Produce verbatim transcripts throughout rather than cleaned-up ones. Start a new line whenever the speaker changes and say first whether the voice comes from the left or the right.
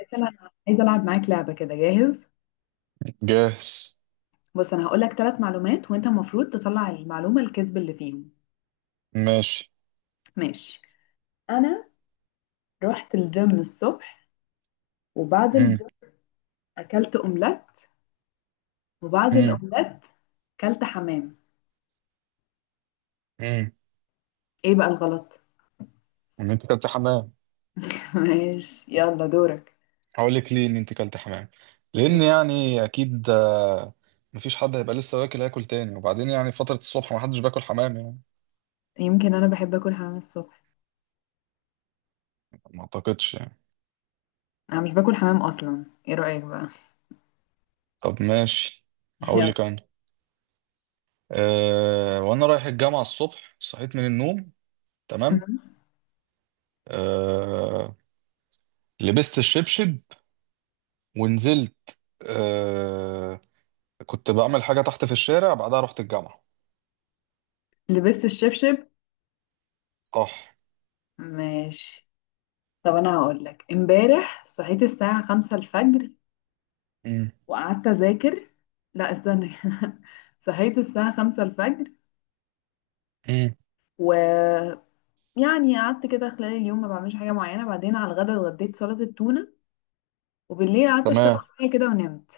left: مثلا، انا عايزه العب معاك لعبه كده. جاهز؟
right: جاهز.
left: بص، انا هقول لك ثلاث معلومات وانت المفروض تطلع المعلومه الكذب اللي فيهم.
right: ماشي.
left: ماشي. انا رحت الجيم الصبح، وبعد
right: امم.
left: الجيم اكلت اومليت، وبعد
right: امم.
left: الاومليت اكلت حمام.
right: امم.
left: ايه بقى الغلط؟
right: ان انت كلت حمام.
left: ماشي، يلا دورك.
right: هقول لك ليه ان انت كلت حمام، لان يعني اكيد، آه، مفيش حد هيبقى لسه واكل هياكل تاني، وبعدين يعني فترة الصبح ما حدش باكل حمام يعني.
left: يمكن انا بحب اكل حمام الصبح.
right: ما اعتقدش يعني.
left: انا مش باكل حمام اصلا. ايه رايك بقى؟
right: طب ماشي. هقول
left: يلا.
right: لك انا. أه وانا رايح الجامعة الصبح صحيت من النوم. تمام.
left: مم.
right: أه لبست الشبشب ونزلت. أه كنت بعمل حاجة تحت في الشارع بعدها رحت الجامعة.
left: لبست الشبشب.
right: صح.
left: ماشي. طب انا هقول لك امبارح صحيت الساعه خمسة الفجر
right: امم.
left: وقعدت اذاكر. لا استنى كده. صحيت الساعة خمسة الفجر،
right: امم.
left: ويعني قعدت كده خلال اليوم ما بعملش حاجة معينة، بعدين على الغدا اتغديت سلطة التونة، وبالليل قعدت اشتغل
right: تمام.
left: شوية كده ونمت.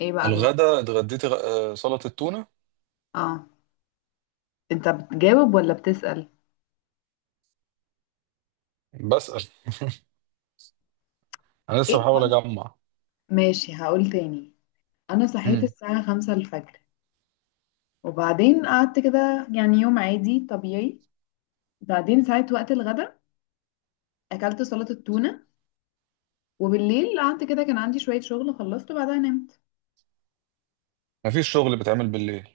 left: ايه بقى الغلط؟
right: الغدا اتغديت غ- آه، سلطة تونة.
left: اه، انت بتجاوب ولا بتسأل؟
right: بسأل. انا
left: ايه
right: لسه بحاول
left: الغلط؟
right: اجمع.
left: ماشي هقول تاني. انا صحيت
right: امم.
left: الساعة خمسة الفجر، وبعدين قعدت كده يعني يوم عادي طبيعي. بعدين ساعة وقت الغدا اكلت سلطة التونة، وبالليل قعدت كده كان عندي شوية شغل خلصت وبعدها نمت.
right: مفيش شغل بيتعمل بالليل.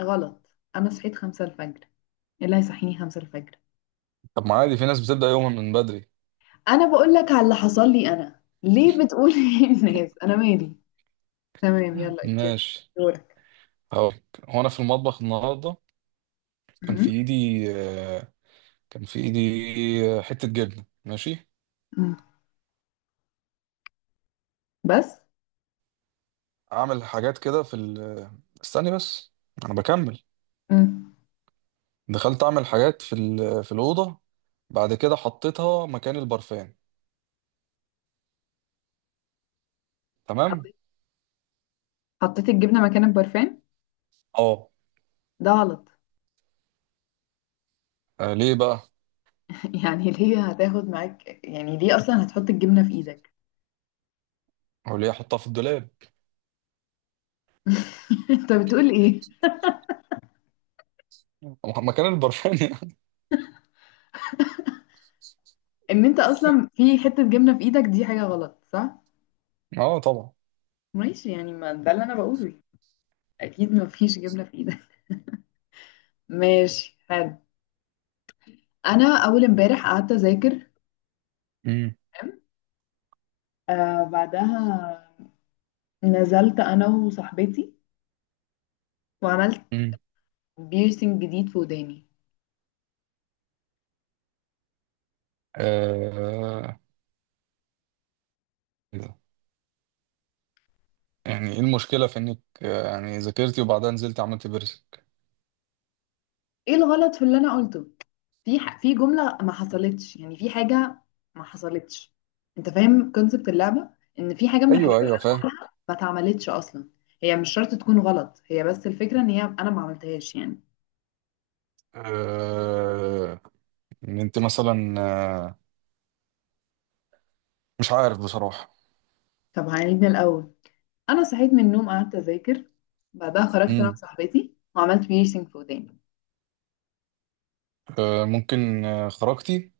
left: غلط. انا صحيت خمسة الفجر. إيه اللي هيصحيني خمسة الفجر؟
right: طب ما عادي في ناس بتبدأ يومها من بدري.
left: انا بقول لك على اللي حصل لي، انا ليه بتقول ايه الناس؟ انا مالي. تمام،
right: مم.
left: يلا اوكي.
right: ماشي.
left: دورك.
right: هقولك هو انا في المطبخ النهارده. كان في
left: مم.
right: ايدي آه، كان في ايدي آه، حتة جبنة. ماشي.
left: مم. بس.
right: اعمل حاجات كده في ال... استني بس، انا بكمل.
left: مم.
right: دخلت اعمل حاجات في ال... في الأوضة. بعد كده حطيتها مكان البرفان. تمام.
left: حطيت حطيت الجبنة مكان البرفان.
right: اه.
left: ده غلط.
right: آه، ليه بقى،
left: يعني ليه هتاخد معاك، يعني ليه اصلا هتحط الجبنة في ايدك؟
right: هو ليه احطها في الدولاب
left: انت بتقول ايه؟
right: مكان البرفان.
left: ان انت اصلا في حتة جبنة في ايدك دي حاجة غلط، صح؟
right: اه طبعا.
left: ماشي، يعني ما ده اللي انا بقوله. اكيد ما فيش جبنة في ايدك. ماشي، حلو. انا اول امبارح قعدت اذاكر.
right: امم.
left: تمام؟ آه، بعدها نزلت انا وصاحبتي وعملت
right: امم.
left: بيرسينج جديد في وداني.
right: آه إيه ده؟ يعني ايه المشكله في انك، آه، يعني ذاكرتي وبعدها نزلت عملت بيرسك.
left: ايه الغلط في اللي انا قلته؟ في ح... في جملة ما حصلتش، يعني في حاجة ما حصلتش. انت فاهم كونسبت اللعبة؟ ان في حاجة من الحاجات
right: ايوه
left: اللي
right: ايوه فاهم.
left: ما اتعملتش اصلا. هي مش شرط تكون غلط، هي بس الفكرة ان هي انا ما عملتهاش يعني.
right: آه إن انت مثلا، آه، مش عارف بصراحه.
left: طب هنعيد من الاول. انا صحيت من النوم قعدت اذاكر. بعدها خرجت انا
right: امم.
left: وصاحبتي وعملت بيرسينج في وداني.
right: آه ممكن، آه، خرجتي،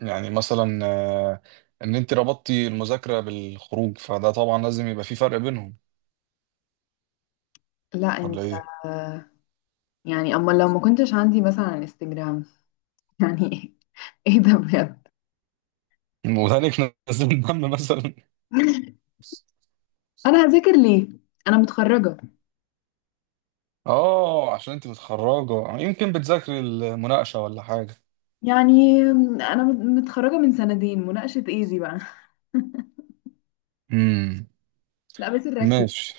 right: يعني مثلا، آه ان انت ربطتي المذاكره بالخروج، فده طبعا لازم يبقى في فرق بينهم.
left: لا
right: ولا
left: انت.
right: ايه؟
left: يعني أما لو ما كنتش عندي مثلا انستجرام. يعني إيه ده بجد؟
right: ودانك نزل دم مثلا.
left: أنا هذاكر ليه؟ أنا متخرجة.
right: اه عشان انت متخرجه، يعني يمكن بتذاكري المناقشه ولا حاجه.
left: يعني أنا مت- متخرجة من سنتين، مناقشة إيه دي بقى؟
right: امم.
left: لا بس ركز.
right: ماشي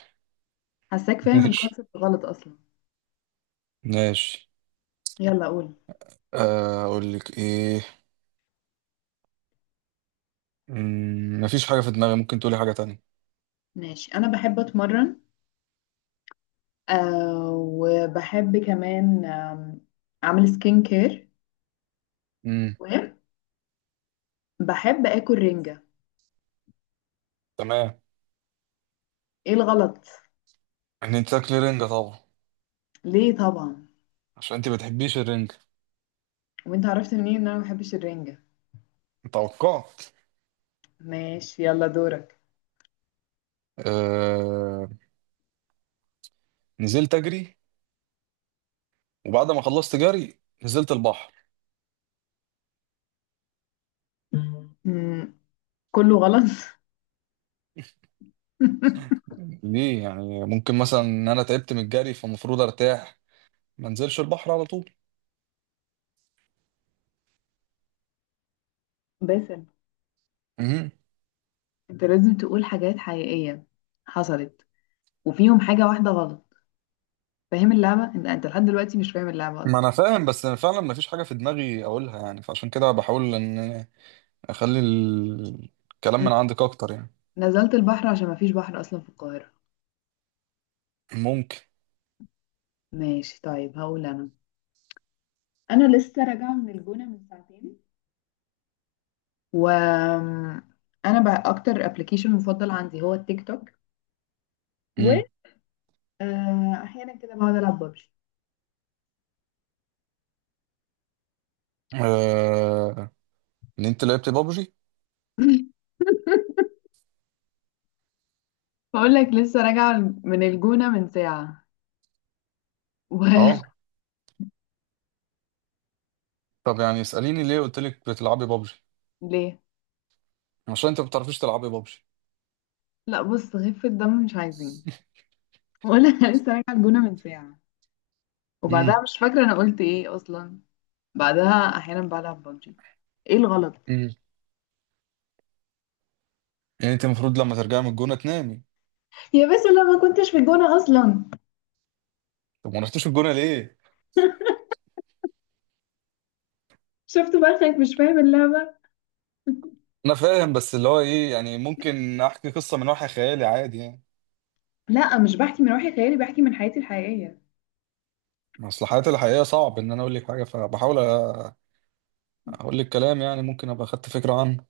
left: حاساك فاهم
right: ماشي
left: الكونسيبت غلط أصلا.
right: ماشي.
left: يلا قول.
right: آه، اقول لك ايه. مم، مفيش حاجه في دماغي. ممكن تقولي حاجه تانية.
left: ماشي، أنا بحب أتمرن. آه وبحب كمان آم، أعمل سكين كير.
right: امم.
left: وبحب آكل رنجة.
right: تمام.
left: إيه الغلط؟
right: ان انت تاكلي رنجه طبعا.
left: ليه طبعا؟
right: عشان انت ما بتحبيش الرنجه.
left: وانت عرفت منين ان انا ما بحبش الرنجة؟
right: توقعت.
left: ماشي، يلا دورك.
right: آه... نزلت اجري، وبعد ما خلصت جري نزلت البحر.
left: مم. كله غلط.
right: ليه يعني، ممكن مثلا ان انا تعبت من الجري فالمفروض ارتاح، ما انزلش البحر على طول.
left: باسل.
right: امم.
left: انت لازم تقول حاجات حقيقية حصلت، وفيهم حاجة واحدة غلط. فاهم اللعبة؟ انت انت لحد دلوقتي مش فاهم اللعبة
right: ما
left: اصلا.
right: انا فاهم بس أنا فعلا مفيش حاجه في دماغي اقولها، يعني فعشان كده بحاول ان اخلي ال- الكلام
left: م-
right: من عندك اكتر يعني.
left: نزلت البحر عشان مفيش بحر اصلا في القاهرة.
right: ممكن.
left: ماشي طيب، هقول انا. انا لسه راجعة من الجونة من ساعتين، و انا بقى اكتر ابلكيشن مفضل عندي هو التيك توك، و
right: امم.
left: آه، احيانا كده بقعد العب ببجي.
right: آه... ان انت لعبت بابجي.
left: بقول لك لسه راجعة من الجونة من ساعة و
right: اه. طب يعني اساليني ليه قلت لك بتلعبي بابجي.
left: ليه؟
right: عشان انت ما بتعرفيش تلعبي بابجي.
left: لا، بص، خفة الدم مش عايزين. ولا أنا لسه راجعه الجونه من ساعه، وبعدها
right: امم.
left: مش فاكره انا قلت ايه اصلا. بعدها احيانا بلعب ببجي. ايه الغلط؟
right: امم. يعني انت المفروض لما ترجعي من الجونه تنامي.
left: يا بس لا، ما كنتش في الجونه اصلا.
right: طب ما رحتيش الجونه ليه؟
left: شفت بقى؟ خايف مش فاهم اللعبه.
right: انا فاهم بس اللي هو ايه، يعني ممكن احكي قصه من وحي خيالي عادي يعني.
left: لا، مش بحكي من وحي خيالي، بحكي من حياتي الحقيقيه.
right: اصل حياتي الحقيقيه صعب ان انا اقول لك حاجه، فبحاول اقول لك كلام، يعني ممكن ابقى خدت فكره عنه.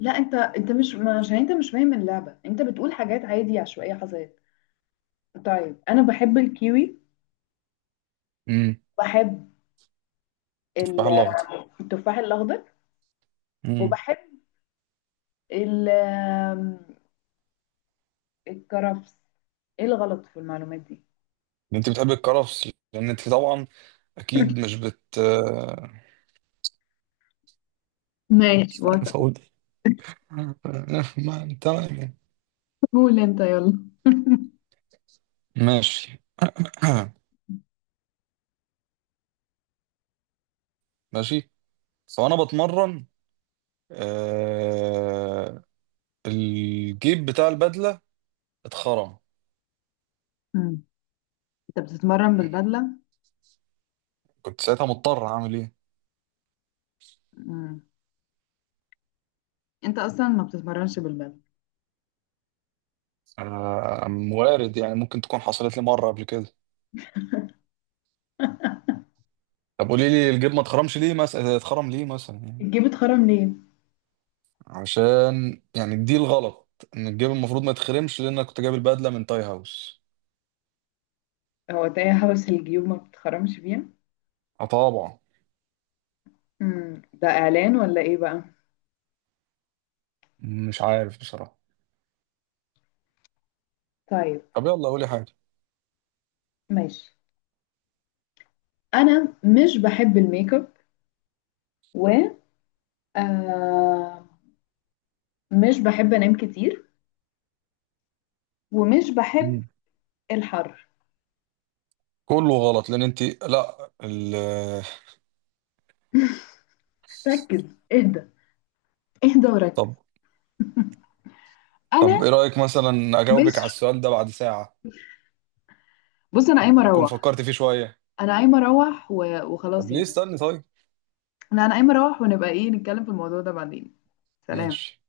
left: لا، انت انت مش ما- عشان انت مش فاهم اللعبه، انت بتقول حاجات عادي عشوائيه حصلت. طيب، انا بحب الكيوي.
right: امم.
left: بحب
right: تفاح
left: ال-
right: الاخضر.
left: التفاح الاخضر.
right: امم.
left: وبحب ال- الكرفس. ايه الغلط في المعلومات دي؟
right: انت بتحبي الكرفس لان انت طبعا اكيد مش بت آه،
left: ماشي،
right: مش عارف اقول إيه. ما تمام يعني.
left: قول انت يلا.
right: ماشي. ماشي. فانا بتمرن، آه الجيب بتاع البدله اتخرم.
left: مم. انت بتتمرن بالبدله؟
right: كنت ساعتها مضطر اعمل ايه.
left: مم. انت اصلا ما بتتمرنش بالبدله.
right: آه وارد يعني، ممكن تكون حصلت لي مره قبل كده. طب قولي لي الجيب ما اتخرمش ليه مثلا، اتخرم ليه مثلا يعني.
left: الجيب اتخرم ليه؟
right: عشان يعني دي الغلط، ان الجيب المفروض ما يتخرمش لان انا كنت جايب البدله من تاي هاوس.
left: هو تايه حبس الجيوب ما بتخرمش بيها؟
right: اه طبعا.
left: مم. ده اعلان ولا ايه بقى؟
right: مش عارف بصراحه.
left: طيب.
right: طب يلا قولي حاجه.
left: ماشي، انا مش بحب الميك اب، و آه مش بحب انام كتير، ومش بحب الحر.
right: كله غلط لان انت لا ال...
left: ركز، اهدى. اهدى
right: طب.
left: وركز.
right: طب
left: انا
right: ايه رايك مثلا
left: مش.
right: اجاوبك على السؤال ده بعد ساعه،
left: بص، انا قايمه
right: اكون
left: اروح.
right: فكرت فيه شويه.
left: انا قايمه اروح و.
right: طب
left: وخلاص
right: ليه
left: يعني.
right: استني طيب.
left: لا، انا قايمه اروح ونبقى ايه نتكلم في الموضوع ده بعدين. سلام.
right: ماشي.